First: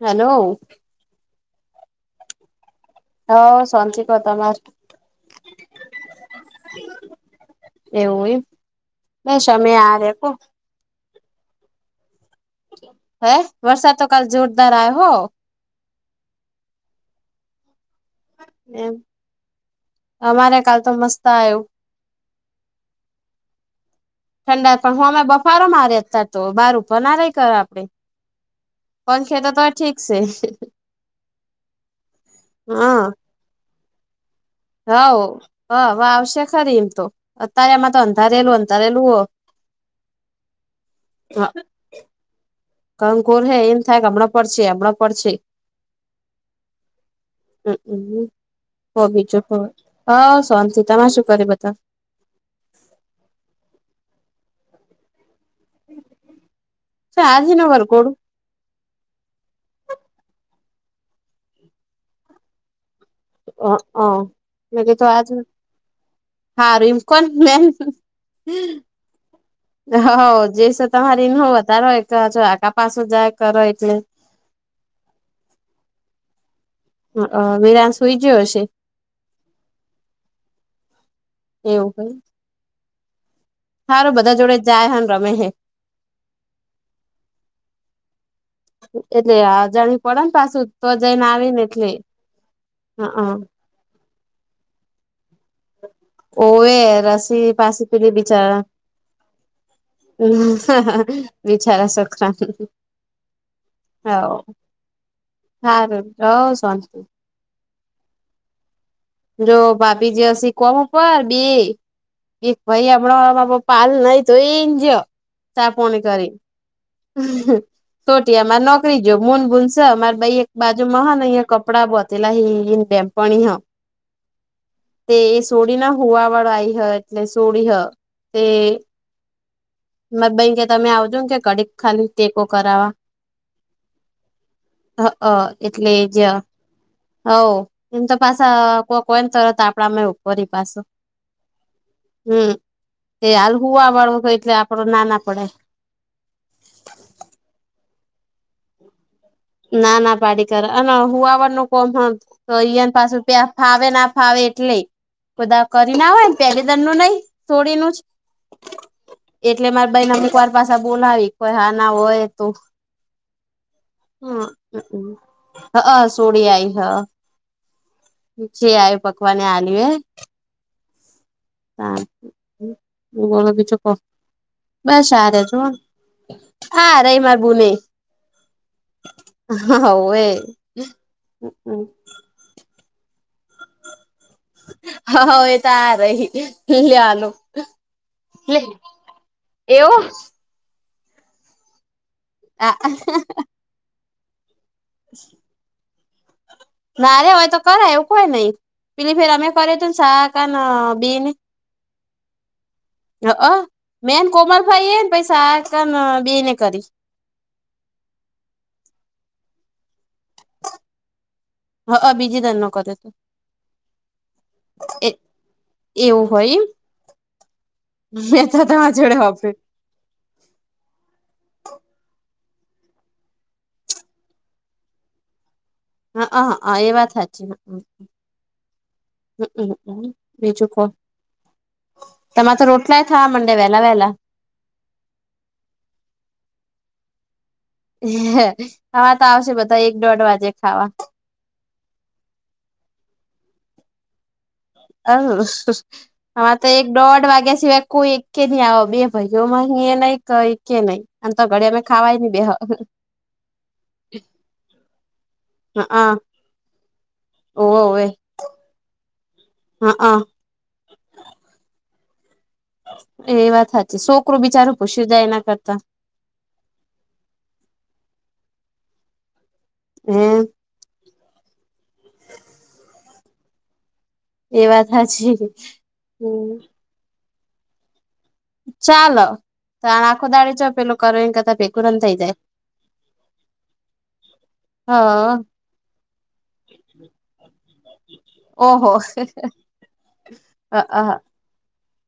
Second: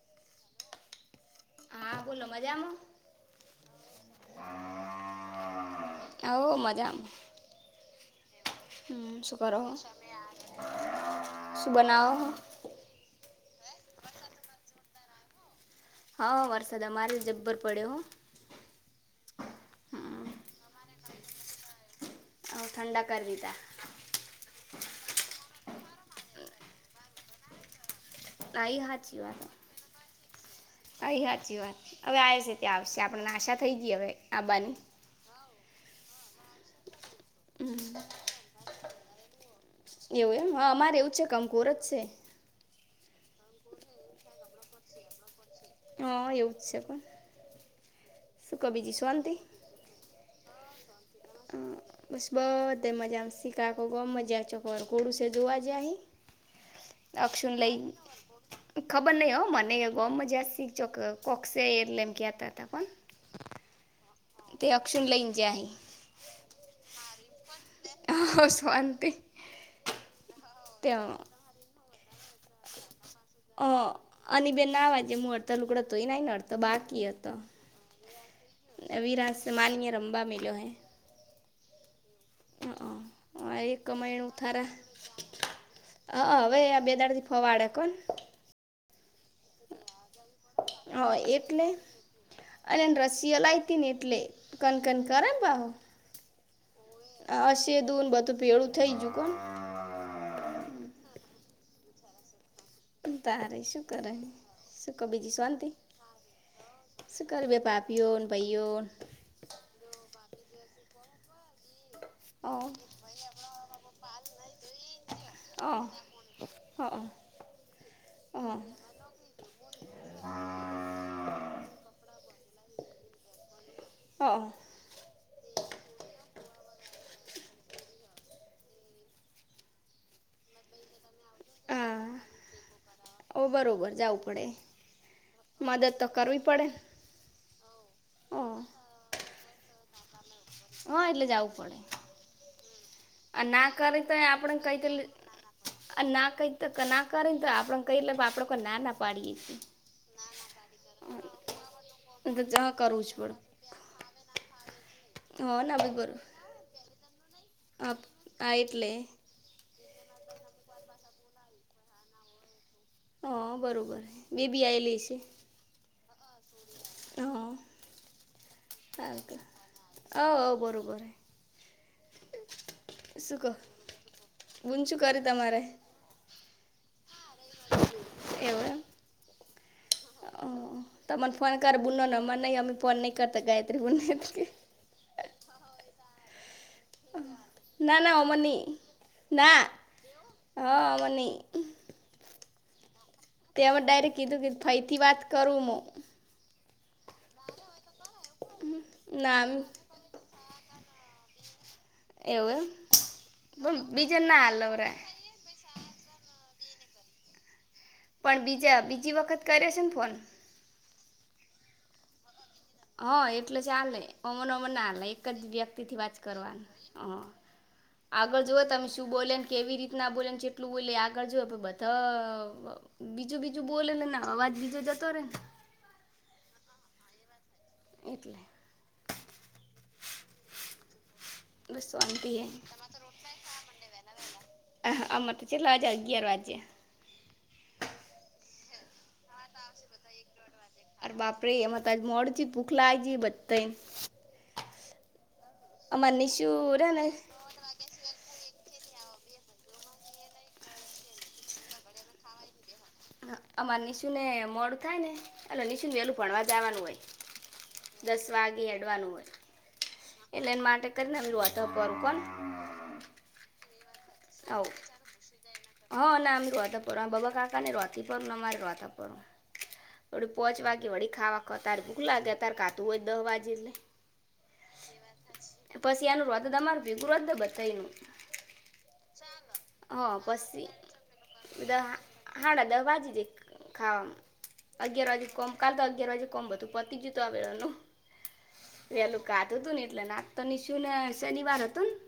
Hello હા બોલો મજામાં? હ શાંનતી કો તમાર હો મજામાં એવુંય હ સુું કરો સુું બનાવ? હે વરસાદ તો કાલ જોરદાર આ હો. હા વરસાદ અમારે જબ્બર પડ્યો હો. એમ હમ. અમારે કાલ તો મસ્ત આવું. હ ઠંડા કરી દીધા ઠંડા પણ હું અમે બફારો માર્યા હતા તો બહાર ફના રય કર આપડે આ ઈ પણ ખેતા તર ઠીક છે. હઈ સાચી વાત હવે આવે છે ત્યાં આવશે આપણે નાશા થઈ ગઈ હવે આબાની હ હ વાવે આવશે ખરી એમ તો અત્યારે એમાં તો અંધારેલું અંધારેલું હો. એવું એમ હ અમારે એવું છે કંકુર જ છે. કણ ઘોર હે એમ થાય કે હમણાં પડ છે હમણાં પર છે. હા એવું જ છે પણ હમ શું કો બીજી હો શાંતિ? બીજું હ હ સોંતિ તમે શું કર બધા? બસ બધે મજામાં શીખાકો ગ મજા ચોકર ઘોડુંસે જોવા જ આજે અક્ષન ન લઈ વરઘોડું ખબર નહિ હો મને ગમ જ શીખો કોકસે એટલે એમ કહેતા હતા પણ લઈને [unintelligible] હા રૂમ કોણ મે જ્યા શાંતિ હ જેસ તે તમારી નતાારો ચો આકા પાસો જાય કરો એટલે. અને બે નાવાજે હું અડ તો લુકડતો તોય ન ન અડતો બાર ક તો વિરાન સુઈ ગયો હશે અભી રા માય રમબા મલો્યો હૈ. એવું હોય. હ હ એ કમાયણ જોડે થારા જાય હન રમે હે હ હવે આ બે દાડ થી ફવાડે કો ને. એટલે આજણી પડે ને પાછું. તો હ જઈને આવી ને એટલે અને એ હઅ રસીયા લઈતી ને એટલે કનકન કરે બ ઓવે રસી પાછી અસેદું ને પીલી બધું બિચારા. ભેળું થઈ ગયું કોન હમ બચારા સકરાંત તારે શું કરે શું ક બીજી શવાંતિ. હારું હવ શાંતિ ઘર બે પાપીઓ ભાઈઓ રો ભાભીજી હસી કોમ ઉપર બ અ એક ભાઈ આપણા પાલ નઈ તો એ જ ચાપણી કરી. હા. તોટીમારે નોકરી જો મૂન બૂનશે અમારે ભાઈ એક બાજુ મહા અહિયાં કપડાં બ જેલા હ બેમ્પણી હ હ. તે એ સોડી ના હોવા વાળા આય હ એટલે સોડી હ તે મ બે કે તમે આવજો ને કે કડીક ખાલી ટેકો હા કરાવવા. ઓ બરોબર જાવું પડે મદદ તો કરવી પડે. હ એમ તો ઓ પાછ કો કોઈમ ચતા આપડા મે પરી પાછ હા એટલે જવું પડે હમ. એ આ હાર ના હવા વાળું ક એટલે આપડો ના ના પડે. આ ના કઈ તો ના કરીને તો આપડ કહીે આપડ કો ના ના પાડીએે. ના ના પાડી કરર અને હું આવવાર નું કોમ તો જ ન કરવું જ પાસે પડે ત્યાં ફાવે ના ફાવે એટલે. હ બદા ભાઈ કરી બરોબર ના હોય પેલી દર ન નહી છોડીનું હા જ હા એટલે એટલે મારે ભાઈ ના અમુકવાર પાસે બોલાવી કોઈ હા ના હોય તો. હા બરોબર. બેબી આવેલી હમ છે હા હ સોડી આઈ હ. હા છે આવ સારું તો પકવાને આલ આવ આવ બરોબર ું બ શું કહો બીું ક બુન શું બસ કરે સાર છ. તમારે હા રહી માર બુંને એવું એમ હ એ તમ મને ફોન કર બુનલોનો નંરહીંમી ફોનહી કરતા ગાય રહી બુનને કે. હા એ તો આ રહી લેનું. ના ના અમનિ ના એવું હ અમનની. હા. તેમાં ડાયરેક્ટ કીધું કે ફાઈથી વાત કરું મ. નારે હોય તો કરાય એવું કોય નહી પેલી ફેર ના અમે એમ કરએ તું ને શાક બીન એવું અ પણ બીજા મેન ના કોમલભાઈ હલવરા એને પૈસા આ બેને કરી પણ બીજા બીજી વખત કરે છે ને ફોન હ બીજી તનો. હા એટલે ચાલે અમન ઓમન નાલે એ એક જ વ્યક્તિ થી વાત એવું હોય એમ કરવાનું. હ આગળ મેં તો જોુવઓ તમે તમારી શું જોડે બોલે હોભળ્યું કેવી રીતના બોલે એટલું બોલી આગળ જો બધા બીજું બીજું બોલે ને અવાજ બીજો જતો રહેે ને. હા હ એ વાત સાચ છે. એટલે હ બીજું કો. શાંતિ. તો હે મા તો રોટલાય થા, મંડે વહેલા વહેલા અહ, અમૃ તો ચલ્લા જળગએ રવાજે હવા તો આવશે બધા એક દોઢ વાગે ખાવા બાપરેે એમાં તજ મોડ છે, ભૂખલાય છે, બધ હ નિશુ હમાં તો એક રે ને દોઢ વાગ્યા સિવાય કોઈ એક કે નહી આવ બે ભાઈઓમાં અહી નહી કઈ કે નહી આમ તો ઘડી અમે ખાવાય નહી બેહ અમાર નિશુ ને મળડું થાય ને એટલે નિનીશુ ને પેલું ભણવા જવાનું હોય ઓવે દસ વાગે અડવાનું હોય. હા હ એટલે એને માટે કરીને એ વોટઅપ કરું કોને ઍની વાત સાચી છોકરું બિચારું પૂછ જાય એના કરતા હં ના અમે રવાતે પું આ બાબા કાકાને હોવાતેથી પ પરું અ મારે રવા હતાતા પું થોડી હમ પહોચ વા ગે વળીાવા ખવા ત્યારે ભૂખ લાગે ત્યારે કાતું હોય દહ વાગે એટલે એ વાતા છે, હમ વિગુૃધ બતાૈનું ચાલો. હ તાણ આખો દાડી જો પછી પેલું કરો એન કરતા ભેગું રન થઈ જાય હાડા દહભાજી જ ખાવામાં હ અગિયાર વાગે કોમ કાલ તો અગિયાર વાજે કોમ હતું પતી ગયતું આ વેા નનું ઓહો! ગાત હતું ને એટલે નાતોની શું ને શનિવાર હતું ને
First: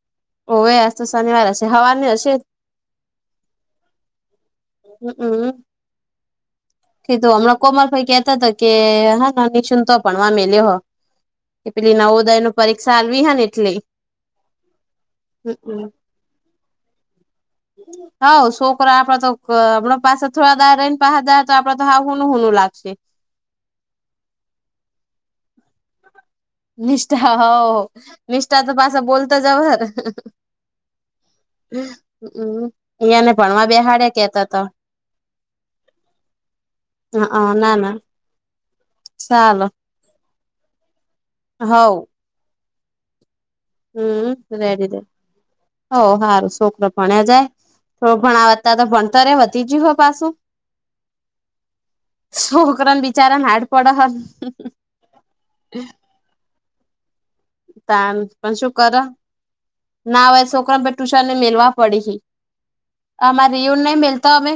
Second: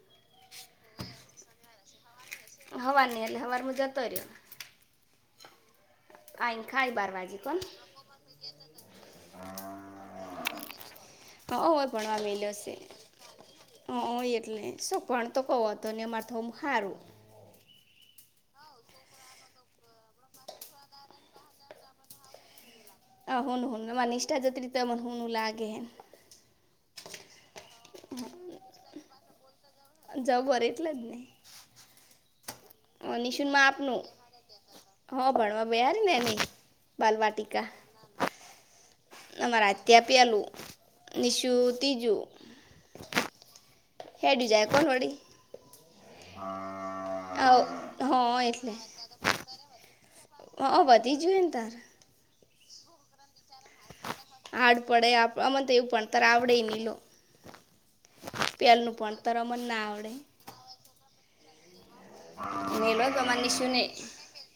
ઓવે શનિવાર હશે, હવાની હશે હવા નહી એલે હવાર મુજાતો રહ્યો હમ, હમ. પા ખાઈ બાર કીધું વાગે કોણ હમણાં કોમાલ ભાઈ કેતા હતા કે હા નિશું તો ભણવામે લેહો હાય પણ વાવેલોશે આલવી હે ને એટલે હ હોય, એટલે શું પણ તોકો તોને એ મારથમું હારું હ છોકરા આપડ તો હમણા પાસે થોડા દાર રહી ને પા દાર તો આપડે તો હા હુનું, હુનું લાગશે. હ હન, હન મા નિષ્ઠા જત્રી ત મનેનું લાગે નિષ્ઠા હો નિષ્ઠા તો પાછ બોલતા જવર જરટલે જ નને હમ. યાને નિશુન ભણવા માપનું બેહાડે કેતા તો હ ભણવા બેાર ને એની હ, હ બાલવાટિકા ના, ના ચાલો ત્યાપી આલું નિશું હોવ તીજું હમ હેડ્યું જાય રૅ કોણ દ વળી હો સારું છોકરો ભણ્યા જાય થોડું હા ભણ એટલે વધતા તો ભણતરે વધી ગયું હો. પાછું હા વધી જું ને તારે છોકરાન બિચારાને હાડ પડ હાડ પડે અમને તો એવું પણ ત્યારે આવડે હી લો ત પણ શું પહેલનું કરો ભણતર અમને આવડે ના હોય છોકરા પર ટુશન ને મેલવા પડી છે. મેલો તો અમારા અમા રિયું નિશુને નહી મેલતો હવે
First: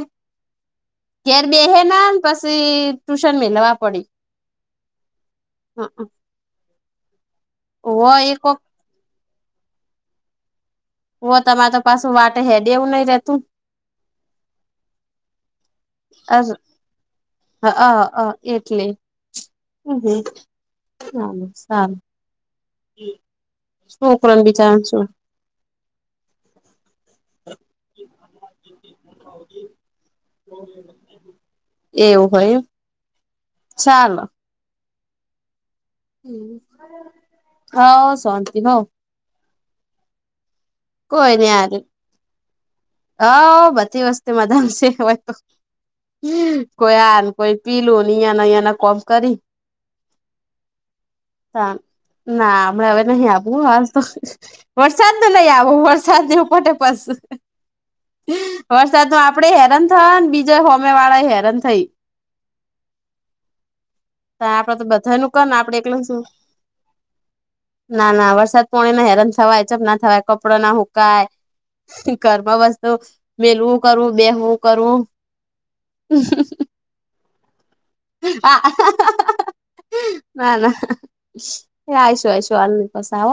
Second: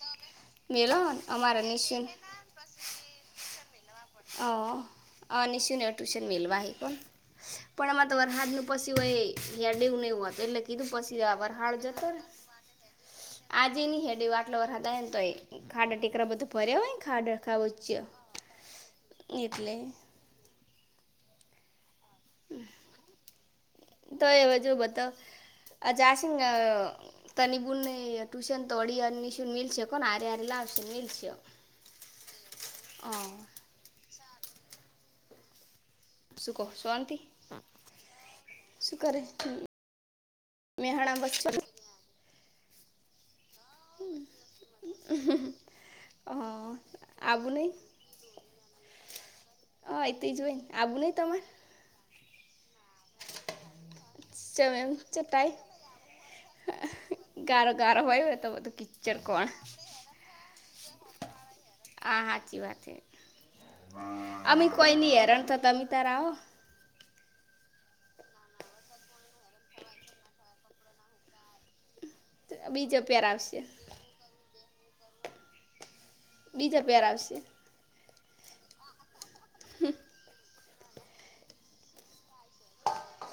મેલો ઘેર બે અમારા હ ના નિશુને પ ટ્યુશન મે અ નિશુન હ ટ્યુશન મેલવા હ કોણ પણ આમાં વ તો એ કોક વરહાદનું પ સિવાય યાારેવ ન હત એટલે કીધું પછી વ વર તમારે હાડ તો જતો પાછું વાટે હેડે એવું નઈ રેતું આજે ની હેડી વાટલો વર હદ એને તોય ખાડા ટેકરા બધું ભર્યા હોય ને ખાડ ખાવચ હ એટલે હ, હ સારું શુંકરણ વિચાર છું [unintelligible] તન બુ ટ્યુશન તો ઓળશ મલ કોને આરે આ લાવશે મલ છે. એવું હોય હ ચાલ શું કહો હ હા શંત હ કર કોઈ નઈ યાર હ બધી વસ્તી મધામ છે તો કોઈ આ આવું કોઈ નહીં પીલું યા ના અં ના કોમ કરી આબુ નઈ તમાર? તાન ના, હમણા હવે નહી આબુ હો હાલ તો, ચમ એમ વરસાદનું નઈ ચટાઈ આવુ. વરસાદની ઉપર તો બસ, ગારો ગારો હોય ને તો બધું કિચડ વરસાદના કોણ આપડે હેરાન તાન બીજા હોમે વાળાય હેરાન થઈ આ સાચી વાત હે. અમી આપડે તો કોઈ ની બધાનું કર હેરન ને થતા આપડે તમી એકલા તાર શું આવો. ના, ના વરસાદ પોણી હેરાન થવાય, ચમ ના થવાય. કપડા ન હુકાય, ઘરમાં વસ્તુ બીજો પેર આવશે મેલવું કરવું, બેહવું કરવું બીજા પેરાવ શે. હાહા. ના, ના એ આઈશું-આઈશું હાલની પસ આવ.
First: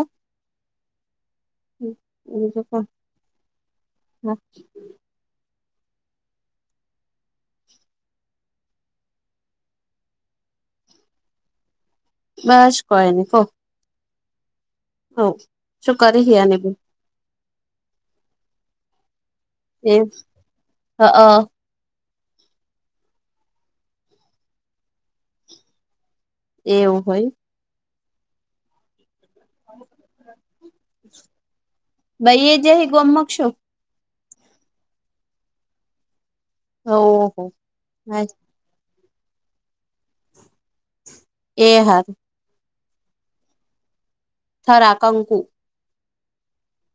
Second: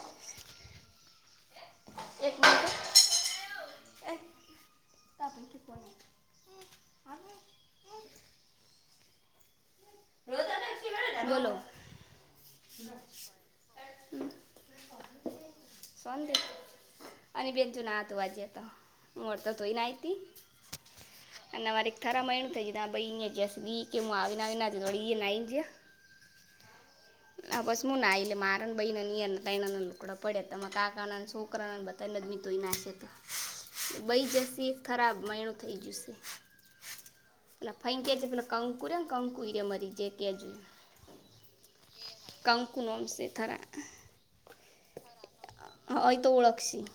એક એ જ મિનિટ પણ [unintelligible] તા પસી કોણ [unintelligible] બોલો બસ કોઈ ની કો. હન, શું કરી હે શાંતિ અને [unintelligible] અને બેન જુ ન આ ધોવા જ્યો તો, મોઢ તો ધોઈન એ આઈ તી. હ અન વરી થારામાં એમ થઈ ગયું ના ભઈ ઈનયે જસબી કે મુ આવી ન આવી ના જવ ઈય નાઈન જ્યાં. એવું હોય. ના બસ મુ નાઈ લે મારન, બઈને ન ઈયન. દઈનાના લુઘડા પડ્યા. તમ કાકાના ન, છોકરાના ન બધા ન લજની ભાઈ એ ધોય જે નાખશે તો ગોમક શું બઈ જસી ખરાબ મેણું થઈ જશે. ઓહો પેલા ફેઈકે જે પેલા કંકુર કંકુ ઈરયા મરી જાય કે જો એ હારુ. કંકુ નોમ સે થરા. થરા કંકુ. હ હઅ ઈ તો ઓળખશી.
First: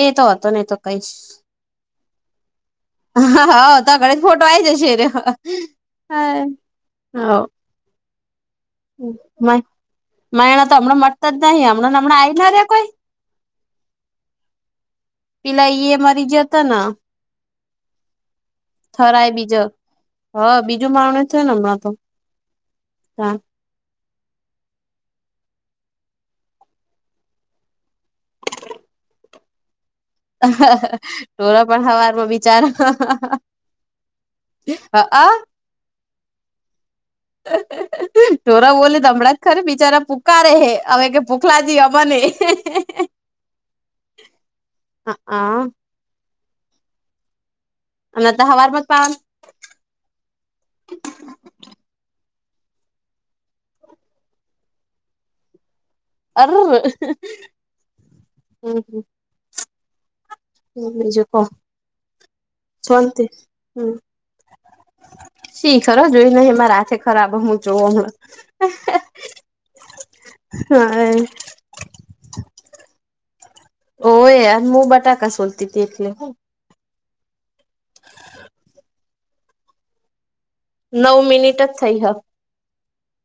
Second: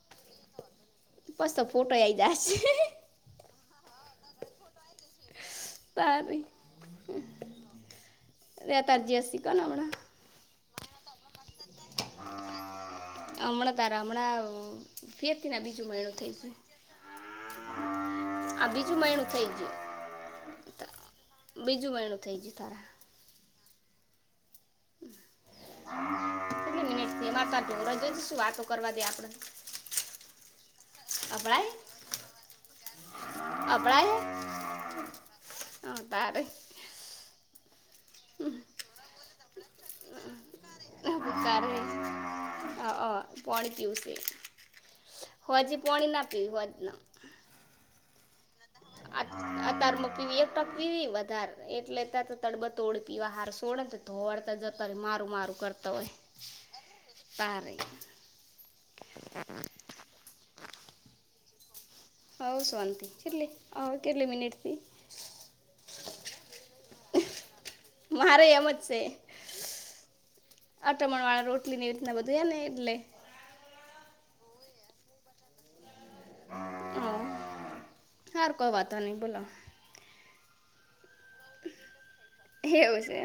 એ તો હતો ને તો કઈશ. પસ તો ફોટો આઈ જાશે. હઅ, હઅ તા ઘડી ફોટો આઈ જશે ને. સારી. મ મયણા તો અમણાં મરતો જ નહી અમણાં-અમણાં આઈ ના રે કોઈ અમણા તાર અમણાં ફેરતી ન આ પેલા બીજું ઈ એ મહિનું મરી થઈ ગયો ગયુ. હતો ને આ બીજું મહિનું થરાય થઈ બીજો જયું, હ બીજું બીજું મહિનું થઈ જયું તાર. તા. [inaudible] કેટલી મિનિટ થઈ માર તાન [unintelligible] શું વાતો કરવા દે આપડન. ઢોરો પણ હવારમાં બિચારો અભળાય હ? હ અ. હન તારે. ઢોરા બોલે સંભળાત ખરુ, બિચારા પૂકારે હે. હવે [unintelligible] કે ભૂખલાજી અમને હન અ પોણી પીવું સે, હા હોજે પોણી ના પીવુ હોજન. ન તો હવારમાં જ પાવાનું. તાર મક પીવી એક ટક પીવી વધાર, એટલેે તા તો તડબડતોડ પીવા હાર સોળ જ ધોડતા જતા રે. મારું-મારું કરતા હોય. અર, હમ, તારે હમ. હમ, બીજું કો? હવ, શોન્તી શાંતિ ચેટલી હમ અવ કેટલી મિનિટ થી? શી ખરો જોયુ નહી, માર હાથે ખરાબ હ. હું જોવુ હમણ. મારે એમ જ છે હા. અટમણવાળા રોટલી ની એ રીતના બધું ને એટલે ઓ એયાર હું બટાકા સોલતી હતી એટલે હ હયાર કોઈ વાતા ન ભોલા. નવ મિનિટ જ [unintelligible] એવું છે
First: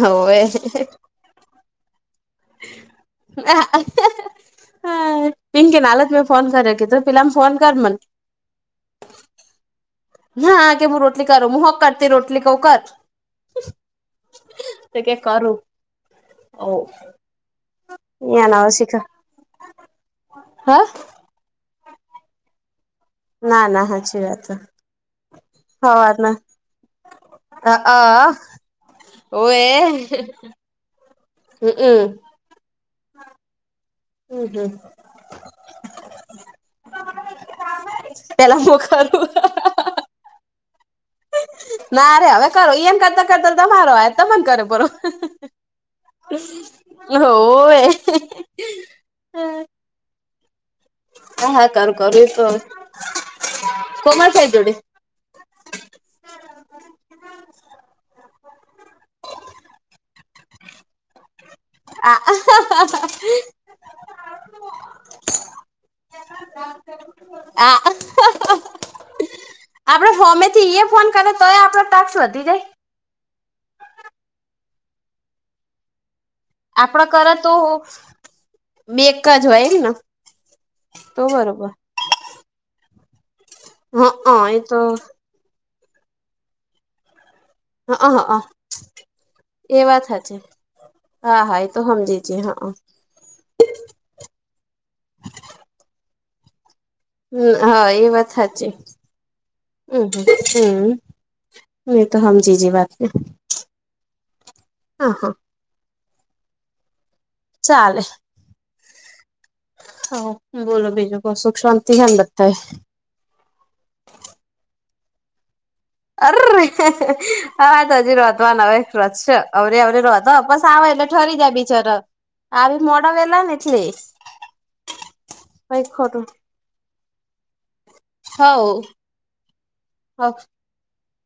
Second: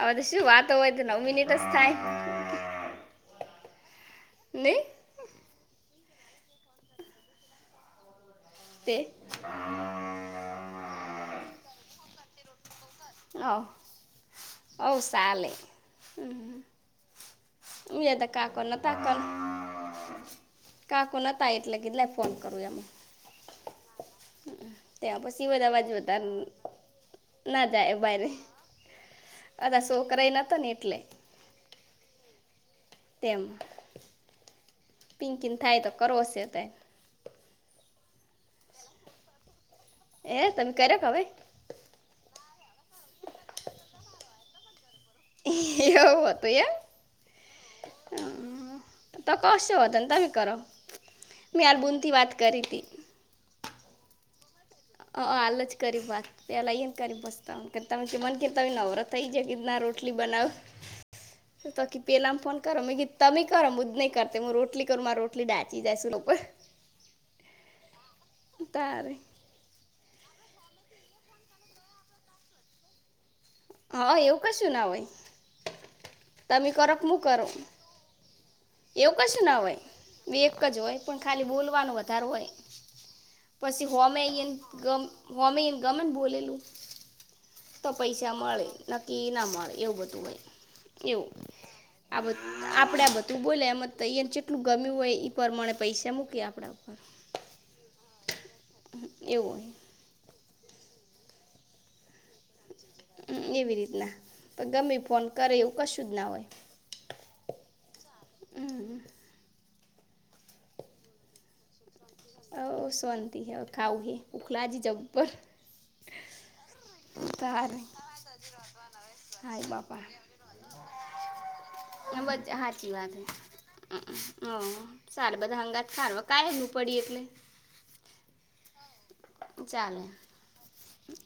આધ ઓવે શું વાતો હોય તો નવ મિનિટ જ થાય હ ન હ પિન કે નાાલજ મેં ફોન કર્યા કેી ત પિલામાં ફોન કર મન તે હા કે હું રોટલી કરું હું હોક કરતી રોટલી ક કર હ હ સાલે હ ઓ દ કાકોનેતાકલ હ કાકોને એટલે કેીધ ફોન કરું એમ ના ના સાચી વાત. ત્યાં પછી બધા બાજ બ હવારમાં ના અ અ જાય બાઈરે ઓએ અા છોકરાઈ નતો ને એટલે. હમ હમ. તેમ હમ હમ પિંકીિંગ થાય તો કરોસ તે. પેલા મો ખું. એ તમે કર્યો કે હવે ના રરે હવે કરો એમ કરતા કરતા તમારો હય તને કરો બરરો. એવું હતું એમ ઓ એ. હમ. તો કશો હો હતાને તમે કરો. હા મેં હાકાર કર આલબુનથી એ વાત તો કરી હતી કોમા થાય જોડ. અ હાલ જ કરી વાત. પેલા એને કરી બસતા ત મને કેતા હોય નવરો થઈ જાય કે ના રોટલી બનાવ. [inaudible] તોકી આ પેલામાં ફોન કરો મે તમે કરો હું જ નહી કરતો હું રોટલી કરું મારા રોટલી ડઢાંચી જાયશું લોકોર. હા. કાર. આપડે ફમેથી ફોન કરે તોય આપડો ટક્ષ વધી જાય. હા એવું કશું ના હોય. તમે કરો આપડે મ કરે કરો. તો બે એવું એક કશ જ ના એમ ને હોય એક જ હોય તો પણ ખાલી બરોબર બોલવાનો વધારે હોય. પછી હો મે હ એ તો મેંને ગમેને બોલેલું. તો હ હ પૈસા મળે નકી ના મળે એ એવું વાત બધું હોય. સાચી કેવું હા હા એ તો આ સમજી છે હા આપણે બધા તોું બોલે એમ તો અહીંયાને જેટલું ગમ્યું હોય એ પ્રમાણે પૈસા મૂકી આપણા. ઉપર હમ હા એ વાત સાચી એવું હોય હમ હમ. એ તો હમ જી જ હમ એવી રીતના પણ ગમે હા ફોન હા કરે એવું કશું જ ના હોય. ચાલે. હમ હમ. હા બોલો બીજું કો સુખ શાંતિ છે હ શંતી હ ખાઉ હ ઉખલાજી જબ્બર. અ્રી તારે હા તો હજી રોતવા ન હવે રત હાય અરે અરી બાપા રતો બસ આવે એટલે ઠરી જાય બીચાર સાચી વાત હ સારું બધા હંગાત કઈ સાર ખોટું કાયલું પડી એટલે. હ. ચાલે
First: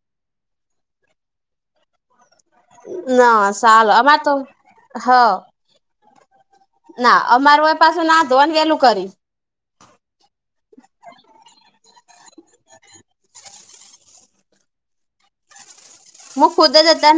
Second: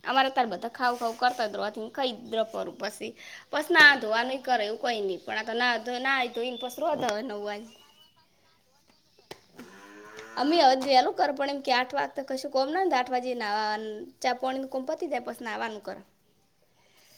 અમારે તાર બધા ખાવું ખાવું કરતાથી ખ કરું પછી ના બસ સારું ના અમાર ધોવા તો નહી કરે એવું કઈ હ નઈ પણ આ ના ના ધોને ના અમારું હોય પાછું ના ધોને વેલું કરી. અમે એેલું કર પણ એમ કે આઠ વાગ તો કશું કોમ ના આઠ વાગે ચા પોણી ક કોમપતી દ્યા પશના આવવાનું કર. મું ખુદ જ